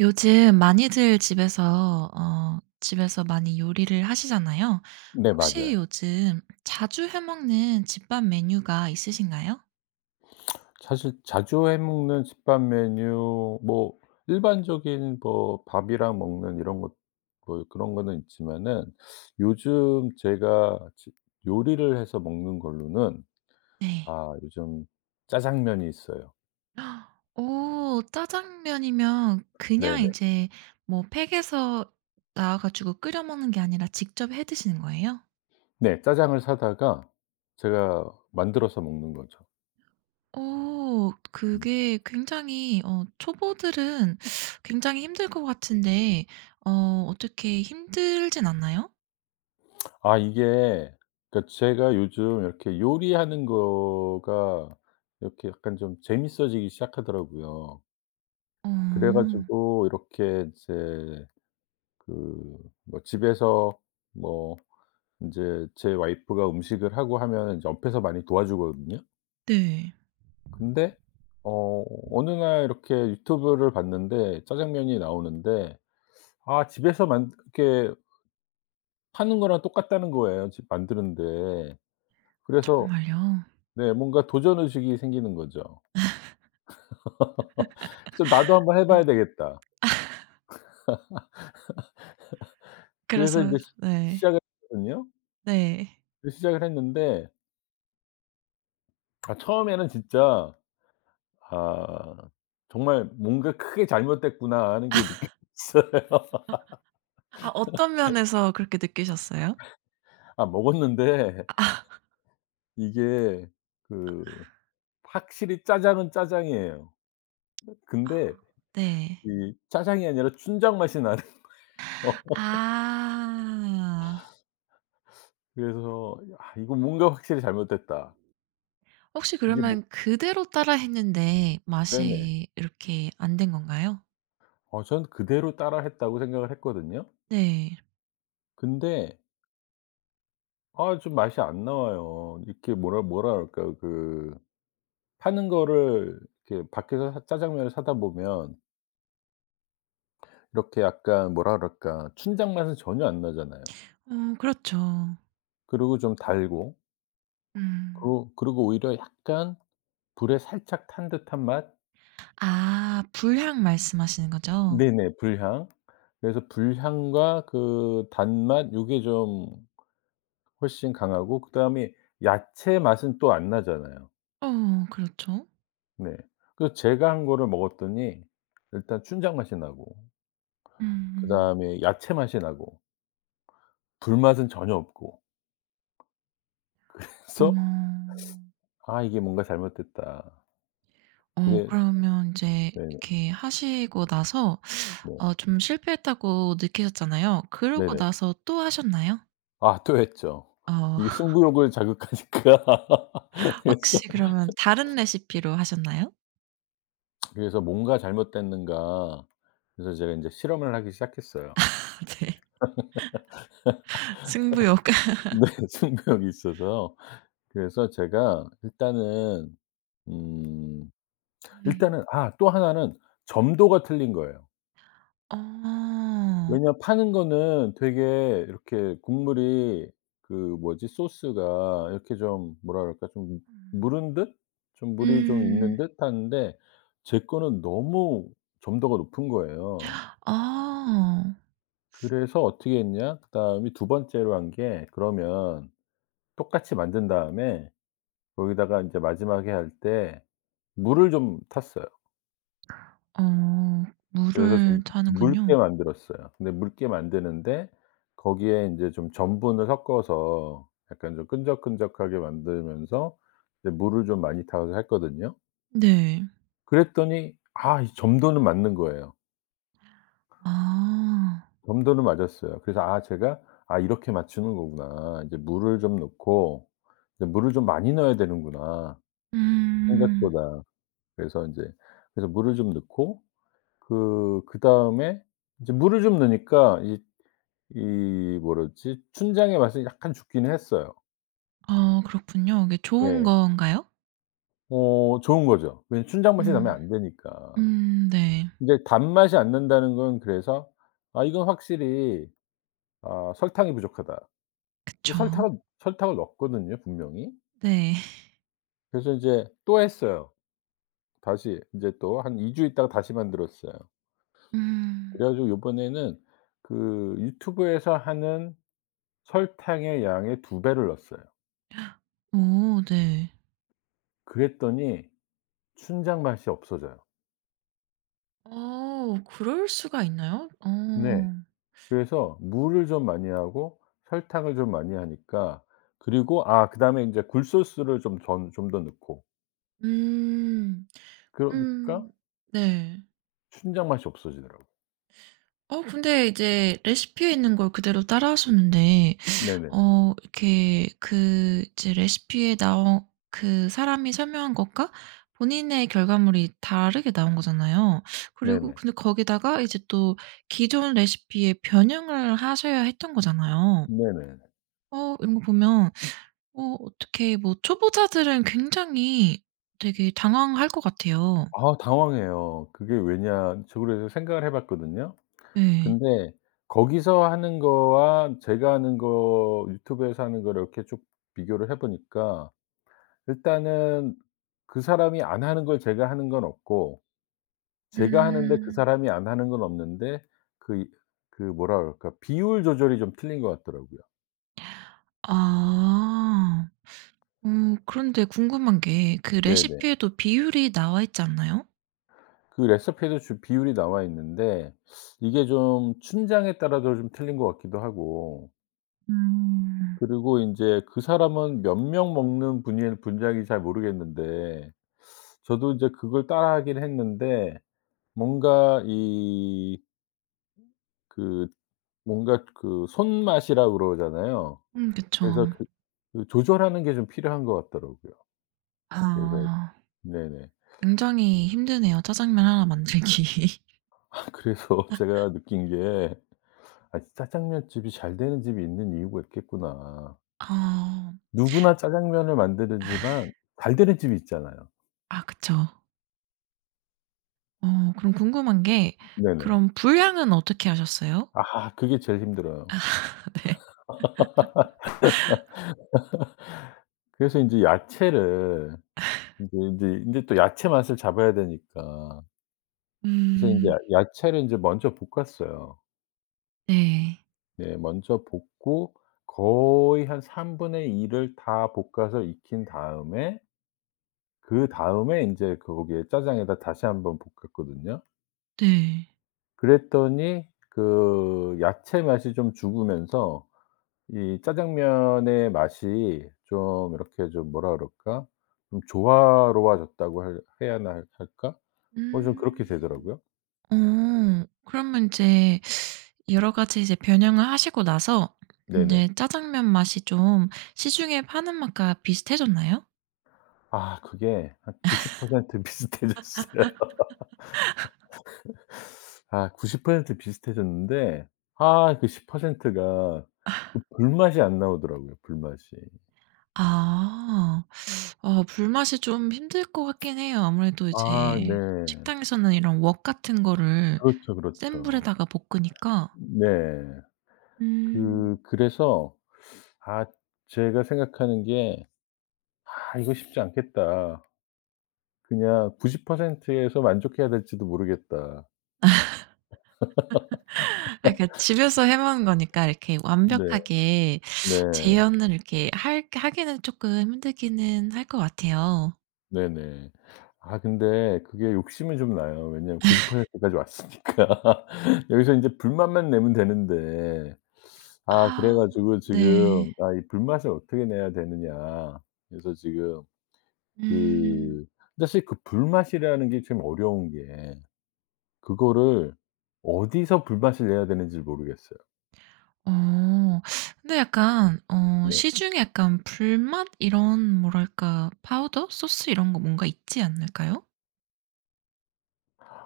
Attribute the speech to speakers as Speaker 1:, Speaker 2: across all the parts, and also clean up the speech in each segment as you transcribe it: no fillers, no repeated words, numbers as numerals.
Speaker 1: 요즘 많이들 집에서 많이 요리를 하시잖아요.
Speaker 2: 네,
Speaker 1: 혹시
Speaker 2: 맞아요.
Speaker 1: 요즘 자주 해 먹는 집밥 메뉴가 있으신가요?
Speaker 2: 사실 자주 해 먹는 집밥 메뉴, 뭐 일반적인 뭐 밥이랑 먹는 이런 것, 뭐 그런 거는 있지만은, 요즘 제가 지 요리를 해서 먹는 걸로는,
Speaker 1: 네.
Speaker 2: 아 요즘 짜장면이 있어요.
Speaker 1: 오, 짜장면이면 그냥
Speaker 2: 네네.
Speaker 1: 이제 뭐 팩에서 나와 가지고 끓여 먹는 게 아니라 직접 해 드시는 거예요?
Speaker 2: 네. 짜장을 사다가 제가 만들어서 먹는 거죠.
Speaker 1: 오,
Speaker 2: 음.
Speaker 1: 그게 굉장히 초보들은 굉장히 힘들 것 같은데 어 어떻게 힘들진 않나요?
Speaker 2: 아 이게, 그러니까 제가 요즘 이렇게 요리하는 거가 이렇게 약간 좀 재밌어지기 시작하더라고요. 그래
Speaker 1: 어.
Speaker 2: 가지고 이렇게 이제 그 뭐 집에서 뭐 인제 제 와이프가 음식을 하고 하면은 이제 옆에서 많이 도와주거든요.
Speaker 1: 네.
Speaker 2: 근데 어 어느 날 이렇게 유튜브를 봤는데 짜장면이 나오는데, 아 집에서 만 이렇게 파는 거랑 똑같다는 거예요, 집 만드는데. 그래서,
Speaker 1: 정말요?
Speaker 2: 네, 뭔가 도전 의식이 생기는 거죠. 그래서 '나도 한번 해
Speaker 1: 음
Speaker 2: 봐야 되겠다.' 그래서
Speaker 1: 그래서
Speaker 2: 인제 시
Speaker 1: 네.
Speaker 2: 시작을 했거든요.
Speaker 1: 네.
Speaker 2: 시작을 했는데, 아 처음에는 진짜, 아 정말 '뭔가 크게 잘못됐구나.' 하는 게 느껴졌어요.
Speaker 1: 아 어떤 면에서 그렇게 느끼셨어요?
Speaker 2: 아 먹었는데
Speaker 1: 아.
Speaker 2: 이게 그 확실히 짜장은 짜장이에요. 근데
Speaker 1: 네.
Speaker 2: 이 짜장이 아니라 춘장 맛이 나네요.
Speaker 1: 아.
Speaker 2: 그래서 '아 이거 뭔가 확실히 잘못됐다.'
Speaker 1: 혹시
Speaker 2: 이게 뭐
Speaker 1: 그러면 그대로 따라 했는데
Speaker 2: 네네.
Speaker 1: 맛이 이렇게 안 된 건가요?
Speaker 2: 어 전 그대로 따라 했다고 생각을 했거든요.
Speaker 1: 네.
Speaker 2: 근데 아 좀 맛이 안 나와요. 이렇게 뭐라 그럴까요? 그 파는 거를 이렇게 밖에서 사 짜장면을 사다 보면 이렇게 약간 뭐라 그럴까 춘장 맛은 전혀 안 나잖아요.
Speaker 1: 어 그렇죠.
Speaker 2: 그리고 좀 달고 그
Speaker 1: 음.
Speaker 2: 고 그리고 오히려 약간 불에 살짝 탄 듯한 맛?
Speaker 1: 아 불향 말씀하시는 거죠?
Speaker 2: 네네, 불향. 그래서 불향과 그 단맛 요게 좀 훨씬 강하고, 그다음에 야채 맛은 또 안 나잖아요.
Speaker 1: 어 그렇죠.
Speaker 2: 네. 그래서 제가 한 거를 먹었더니 일단 춘장 맛이 나고
Speaker 1: 음.
Speaker 2: 그다음에 야채 맛이 나고 불맛은 전혀 없고,
Speaker 1: 어.
Speaker 2: 그래서 '아 이게 뭔가 잘못됐다.'
Speaker 1: 어
Speaker 2: 그래
Speaker 1: 그러면 인제
Speaker 2: 네네.
Speaker 1: 이렇게 하시고 나서
Speaker 2: 네.
Speaker 1: 좀 실패했다고 느끼셨잖아요. 그러고
Speaker 2: 네네.
Speaker 1: 나서 또 하셨나요?
Speaker 2: 아 또 했죠. 이게
Speaker 1: 어
Speaker 2: 승부욕을 자극하니까. 그래서
Speaker 1: 혹시 그러면 다른 레시피로 하셨나요?
Speaker 2: '뭔가 잘못됐는가.' 그래서 제가 인제 실험을 하기 시작했어요.
Speaker 1: 네. 승부욕.
Speaker 2: 네, 승부욕이 있어서. 그래서 제가 음
Speaker 1: 음.
Speaker 2: 일단은, 아 또 하나는 점도가 틀린 거예요.
Speaker 1: 어.
Speaker 2: 왜냐면 파는 거는 되게 이렇게 국물이, 그 뭐지, 소스가 이렇게 좀 뭐라 그럴까, 좀
Speaker 1: 음.
Speaker 2: 무른 듯, 좀 물이 좀
Speaker 1: 음.
Speaker 2: 있는 듯 하는데, 제 거는 너무 점도가 높은 거예요.
Speaker 1: 아.
Speaker 2: 그래서 어떻게 했냐, 그다음에 두 번째로 한게 그러면 똑같이 만든 다음에 거기다가 인제 마지막에 할 때 물을 좀 탔어요. 그래서 좀
Speaker 1: 물을 타는군요.
Speaker 2: 묽게 만들었어요. 근데 묽게 만드는데 거기에 인제 좀 전분을 섞어서 약간 좀 끈적끈적하게 만들면서 이제 물을 좀 많이 타서 했거든요.
Speaker 1: 네.
Speaker 2: 그랬더니, 아 이 점도는 맞는 거예요.
Speaker 1: 아.
Speaker 2: 점도는 맞았어요. 그래서 아 제가 '아 이렇게 맞추는 거구나. 이제 물을 좀 넣고, 이제 물을 좀 많이 넣어야 되는구나,
Speaker 1: 음.
Speaker 2: 생각보다.' 그래서 인제 그래서 물을 좀 넣고, 그다음에 이제 물을 좀 넣으니까 이 뭐랬지? 춘장의 맛은 약간 죽기는 했어요.
Speaker 1: 아 그렇군요. 이게 좋은
Speaker 2: 예.
Speaker 1: 건가요?
Speaker 2: 어 좋은 거죠. 왜냐면 춘장 맛이 나면
Speaker 1: 음.
Speaker 2: 안 되니까.
Speaker 1: 네.
Speaker 2: 근데 단맛이 안 난다는 건, 그래서 '아 이건 확실히, 설탕이 부족하다.' 근데
Speaker 1: 그쵸.
Speaker 2: 설탕은 설탕을 넣었거든요, 분명히.
Speaker 1: 네.
Speaker 2: 그래서 인제 또 했어요. 다시 인제 또 한 2주 있다가 다시 만들었어요.
Speaker 1: 음.
Speaker 2: 그래 가지고 요번에는 그 유튜브에서 하는 설탕의 양의 2배 배를 넣었어요.
Speaker 1: 오, 네.
Speaker 2: 그랬더니 춘장 맛이 없어져요.
Speaker 1: 어 그럴 수가 있나요? 어.
Speaker 2: 네. 그래서 물을 좀 많이 하고 설탕을 좀 많이 하니까, 그리고 아 그다음에 인제 굴소스를 좀 전 좀 더 넣고
Speaker 1: 음.
Speaker 2: 그러니까
Speaker 1: 음. 네.
Speaker 2: 춘장 맛이 없어지더라고요.
Speaker 1: 어 근데 이제 레시피에 있는 걸 그대로 따라하셨는데
Speaker 2: 네네.
Speaker 1: 이렇게 그 이제 레시피에 나온 그 사람이 설명한 것과 본인의 결과물이 다르게 나온 거잖아요. 그리고
Speaker 2: 네네.
Speaker 1: 근데 거기다가 이제 또 기존 레시피에 변형을 하셔야 했던 거잖아요.
Speaker 2: 네네.
Speaker 1: 어 이런 거 보면 어떻게 뭐 초보자들은 굉장히 되게 당황할 것 같아요.
Speaker 2: 아 당황해요. 그게 왜냐, 저 그래서 생각을 해 봤거든요.
Speaker 1: 네.
Speaker 2: 근데 거기서 하는 거와 제가 하는 거, 유튜브에서 하는 거를 이렇게 쭉 비교를 해 보니까 일단은 그 사람이 안 하는 걸 제가 하는 건 없고 제가 하는데 그
Speaker 1: 음.
Speaker 2: 사람이 안 하는 건 없는데, 그 그 뭐라 그럴까, 비율 조절이 좀 틀린 것 같더라고요.
Speaker 1: 아. 어 그런데 궁금한 게 그
Speaker 2: 네네.
Speaker 1: 레시피에도 비율이 나와 있지 않나요?
Speaker 2: 그 레시피에도 주 비율이 나와 있는데 이게 좀 춘장에 따라서 좀 틀린 것 같기도 하고,
Speaker 1: 음.
Speaker 2: 그리고 인제 그 사람은 몇 명 먹는 분일 분량인지 잘 모르겠는데, 저도 인제 그걸 따라하긴 했는데 뭔가 이 그 뭔가 그 손맛이라 그러잖아요.
Speaker 1: 그쵸.
Speaker 2: 그래서 그 조절하는 게 좀 필요한 것 같더라고요. 그래서
Speaker 1: 아.
Speaker 2: 네네.
Speaker 1: 굉장히 힘드네요 짜장면 하나 만들기.
Speaker 2: 아 그래서 제가 느낀 게 '아 짜장면 집이 잘 되는 집이 있는 이유가 있겠구나.'
Speaker 1: 아.
Speaker 2: 누구나 짜장면을 만들지만 잘 되는 집이 있잖아요.
Speaker 1: 아 그쵸. 어 그럼 궁금한 게
Speaker 2: 네네.
Speaker 1: 그럼 분량은 어떻게 하셨어요?
Speaker 2: 아 그게 제일 힘들어요.
Speaker 1: 네.
Speaker 2: 그래서 인제 야채를 인제 또 야채 맛을 잡아야 되니까 그래서 인제
Speaker 1: 음.
Speaker 2: 야 야채를 인제 먼저 볶았어요.
Speaker 1: 네.
Speaker 2: 네, 먼저 볶고 거의 한 3분의 일을 다 볶아서 익힌 다음에 그다음에 인제 거기에 짜장에다 다시 한번 볶았거든요.
Speaker 1: 네.
Speaker 2: 그랬더니 그 야채 맛이 좀 죽으면서 이 짜장면의 맛이 좀 이렇게 좀 뭐라 그럴까? 좀 조화로워졌다고 할 해야 하나 할까? 어 좀 그렇게
Speaker 1: 음.
Speaker 2: 되더라고요.
Speaker 1: 어. 그러면 인제 여러 가지 이제 변형을 하시고 나서 인제
Speaker 2: 네네.
Speaker 1: 짜장면 맛이 좀 시중에 파는 맛과 비슷해졌나요?
Speaker 2: 아 그게 한 90% 비슷해졌어요. 아 90% 비슷해졌는데 아 그 10%가 그 불맛이 안 나오더라고요, 불맛이.
Speaker 1: 아. 어 불맛이 좀 힘들 것 같긴 해요. 아무래도 이제
Speaker 2: 아 네.
Speaker 1: 식당에서는 이런 웍 같은 거를
Speaker 2: 그렇죠,
Speaker 1: 센
Speaker 2: 그렇죠.
Speaker 1: 불에다가 볶으니까.
Speaker 2: 네.
Speaker 1: 음.
Speaker 2: 그래서 아 제가 생각하는 게 '아 이거 쉽지 않겠다. 그냥 90% 에서 만족해야 될지도 모르겠다.'
Speaker 1: 아 그러니까 집에서 해 먹는 거니까 이렇게
Speaker 2: 네.
Speaker 1: 완벽하게
Speaker 2: 네.
Speaker 1: 재현을 이렇게 할 하기는 쪼끔 힘들기는 할 것 같아요.
Speaker 2: 네네. 아 근데 그게 욕심이 좀 나요. 왜냐하면 90% 까지 왔으니까. 여기서 인제 불만만 내면 되는데, 아 그래
Speaker 1: 아
Speaker 2: 가지고
Speaker 1: 네.
Speaker 2: 지금 '아 이 불맛을 어떻게 내야 되느냐.' 그래서 지금
Speaker 1: 음.
Speaker 2: 그, 근데 사실 그 불맛이라는 게 참 어려운 게 그거를 어디서 불맛을 내야 되는지 모르겠어요.
Speaker 1: 어. 근데 약간
Speaker 2: 네.
Speaker 1: 시중에 약간 불맛 이런 뭐랄까 파우더? 소스 이런 거 뭔가 있지 않을까요?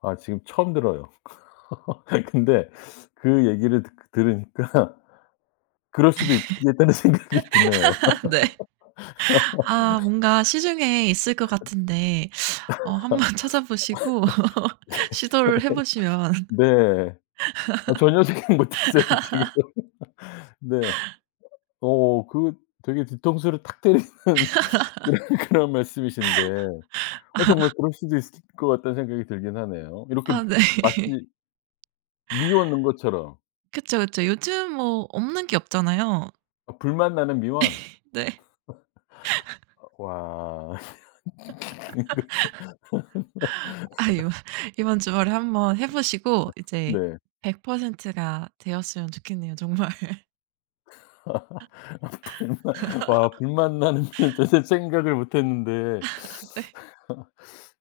Speaker 2: 아 지금 처음 들어요. 근데 그 얘기를 듣 들으니까 그럴 수도 있겠다는 생각이 드네요.
Speaker 1: 네. 아 뭔가 시중에 있을 것 같은데 한번 찾아보시고 시도를 해 보시면
Speaker 2: 네. 아 전혀 생각 못 했어요, 지금. 네. 어 그 되게 뒤통수를 탁 때리는 그런 말씀이신데, 어 정말 그럴 수도 있을 것 같다는 생각이 들긴 하네요. 이렇게
Speaker 1: 아 네.
Speaker 2: 마치 미원 넣은 것처럼.
Speaker 1: 그쵸, 그쵸. 요즘 뭐 없는 게 없잖아요.
Speaker 2: 아 불맛 나는 미원?
Speaker 1: 네.
Speaker 2: 와.
Speaker 1: 아 이번 주말에 한번 해 보시고 이제
Speaker 2: 네.
Speaker 1: 100%가 되었으면 좋겠네요 정말.
Speaker 2: 불맛 와불만 나는 진짜 생각을 못 했는데,
Speaker 1: 네.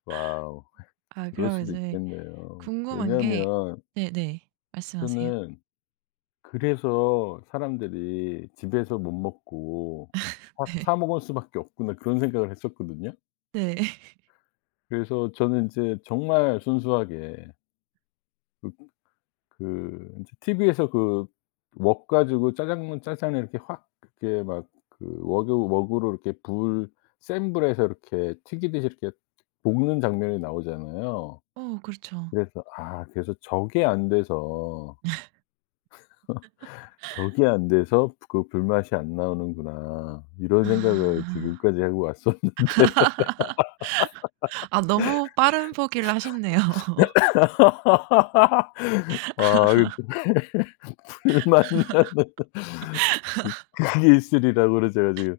Speaker 2: 와우.
Speaker 1: 아 그
Speaker 2: 그럴
Speaker 1: 럼
Speaker 2: 수도
Speaker 1: 이제
Speaker 2: 있겠네요.
Speaker 1: 궁금한 게
Speaker 2: 왜냐하면
Speaker 1: 네네. 말씀하세요. 네.
Speaker 2: 저는 그래서 사람들이 집에서 못 먹고 사 먹을 수밖에 없구나, 그런 생각을 했었거든요.
Speaker 1: 네.
Speaker 2: 그래서 저는 이제 정말 순수하게 그 그제 TV에서 그 웍 가지고 짜장면 짜장을 이렇게 확 이렇게 막 그 웍에 웍으로 이렇게 불 센 불에서 이렇게 튀기듯이 이렇게 볶는 장면이 나오잖아요.
Speaker 1: 어 그렇죠.
Speaker 2: 그래서 저게 안 돼서, '저게 안 돼서 그 불맛이 안 나오는구나.' 이런 생각을
Speaker 1: 아.
Speaker 2: 지금까지 하고 왔었는데
Speaker 1: 아 너무 빠른 포기를 하셨네요.
Speaker 2: 아 이 불맛 나는 그게 있으리라고는 제가 지금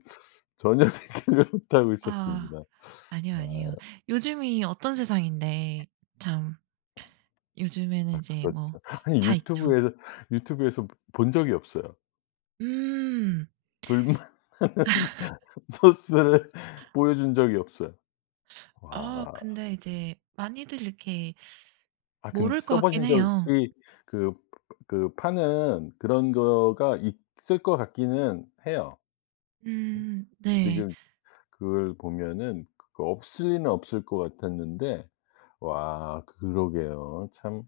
Speaker 2: 전혀 생각을 못 하고
Speaker 1: 아
Speaker 2: 있었습니다.
Speaker 1: 아니요, 아니에요. 요즘이 어떤 세상인데 참 요즘에는
Speaker 2: 아
Speaker 1: 이제
Speaker 2: 그렇죠.
Speaker 1: 뭐
Speaker 2: 아니
Speaker 1: 다 있죠.
Speaker 2: 유튜브에서 유튜브에서 본 적이 없어요.
Speaker 1: 음.
Speaker 2: 불맛 나는 소스를 보여준 적이 없어요.
Speaker 1: 아
Speaker 2: 와.
Speaker 1: 근데 이제 많이들 이렇게
Speaker 2: 아 근데
Speaker 1: 모를 것
Speaker 2: 써
Speaker 1: 같긴
Speaker 2: 보신 적이,
Speaker 1: 해요.
Speaker 2: 그 그 파는 그런 거가 있을 것 같기는 해요.
Speaker 1: 네.
Speaker 2: 지금 그걸 보면은 그 없을 리는 없을 것 같았는데, 와 그러게요. 참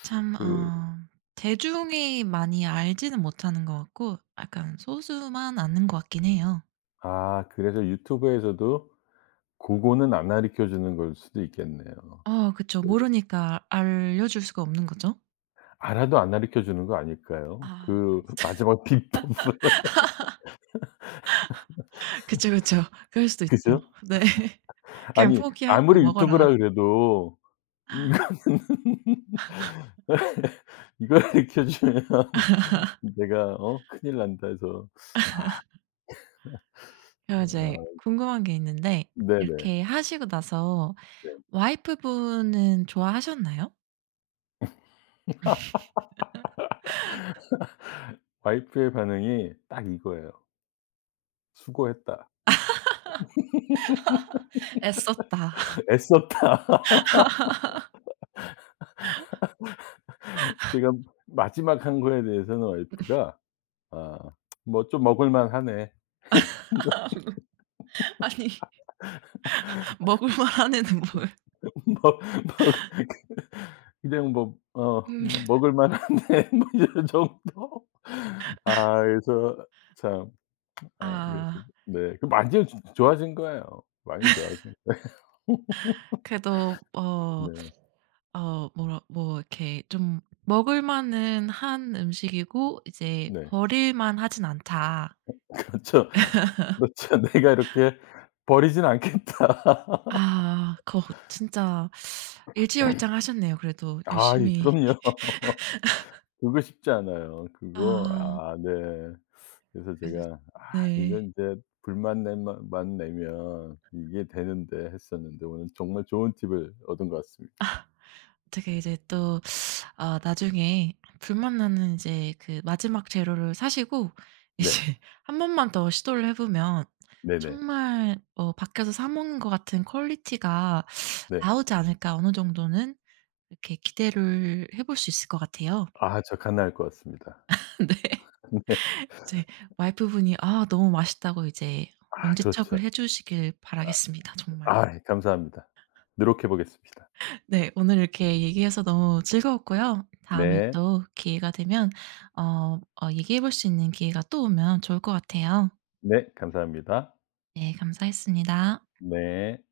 Speaker 1: 참
Speaker 2: 그
Speaker 1: 대중이 많이 알지는 못하는 것 같고 약간 소수만 아는 것 같긴 해요.
Speaker 2: 아 그래서 유튜브에서도 고거는 안 가르쳐 주는 걸 수도 있겠네요.
Speaker 1: 아 그쵸. 모르니까 알려줄 수가 없는 거죠.
Speaker 2: 알아도 안 가르쳐 주는 거 아닐까요?
Speaker 1: 아
Speaker 2: 그
Speaker 1: 그럴 수
Speaker 2: 마지막 비법을.
Speaker 1: 그쵸, 그쵸. 그럴 수도 있죠.
Speaker 2: 그죠?
Speaker 1: 네. 그냥
Speaker 2: 아니
Speaker 1: 포기하고
Speaker 2: 아무리
Speaker 1: 먹어라.
Speaker 2: 유튜브라 그래도 이거는 이걸 가르쳐 주면 내가 큰일 난다 해서, 아
Speaker 1: 그리고 이제
Speaker 2: 아
Speaker 1: 궁금한 게 있는데
Speaker 2: 네네.
Speaker 1: 이렇게 하시고 나서
Speaker 2: 네.
Speaker 1: 와이프분은 좋아하셨나요?
Speaker 2: 와이프의 반응이 딱 이거예요. "수고했다.
Speaker 1: "애썼다."
Speaker 2: 애썼다." 제가 마지막 한 거에 대해서는 와이프가 "아 뭐 좀 먹을 만하네."
Speaker 1: 아니 먹을 만한 애는 뭘.
Speaker 2: 먹먹 그냥 뭐
Speaker 1: 음.
Speaker 2: 먹을 만한데 뭐 이런 정도? 아 그래서 참 아 그래서
Speaker 1: 아.
Speaker 2: 네 그 많이 조 좋아진 거예요. 많이 좋아진 거
Speaker 1: 그래도 어
Speaker 2: 네.
Speaker 1: 어 뭐라 뭐 이렇게 좀 먹을 만은 한 음식이고 이제
Speaker 2: 네.
Speaker 1: 버릴 만하진 않다.
Speaker 2: 그렇죠. 그렇죠. '내가 이렇게 버리진 않겠다.'
Speaker 1: 아 그거 진짜 일취월장하셨네요 그래도
Speaker 2: 아이
Speaker 1: 열심히.
Speaker 2: 그럼요. 그거 쉽지 않아요. 그거
Speaker 1: 아
Speaker 2: 아 네. 그래서
Speaker 1: 그래서
Speaker 2: 제가 '아
Speaker 1: 네.
Speaker 2: 이건 인제 불만 내면 만 내면 이게 되는데.' 했었는데 오늘 정말 좋은 팁을 얻은 것 같습니다.
Speaker 1: 되게 이제 또 나중에 불맛나는 이제 그 마지막 재료를 사시고 이제
Speaker 2: 네.
Speaker 1: 한 번만 더 시도를 해 보면
Speaker 2: 네네.
Speaker 1: 정말 밖에서 사 먹는 것 같은 퀄리티가
Speaker 2: 네.
Speaker 1: 나오지 않을까 어느 정도는 이렇게 기대를 해볼 수 있을 것 같아요.
Speaker 2: 아 저 가능할 것 같습니다.
Speaker 1: 네.
Speaker 2: 네.
Speaker 1: 이제 와이프분이 너무 맛있다고 이제
Speaker 2: 아 그렇죠.
Speaker 1: 엄지척을 해 주시길 바라겠습니다 정말.
Speaker 2: 아 예 감사합니다. 노력해 보겠습니다.
Speaker 1: 네. 오늘 이렇게 얘기해서 너무 즐거웠고요. 다음에
Speaker 2: 네.
Speaker 1: 또 기회가 되면 얘기해 볼 수 있는 기회가 또 오면 좋을 것 같아요.
Speaker 2: 네 감사합니다.
Speaker 1: 네. 감사했습니다.
Speaker 2: 네.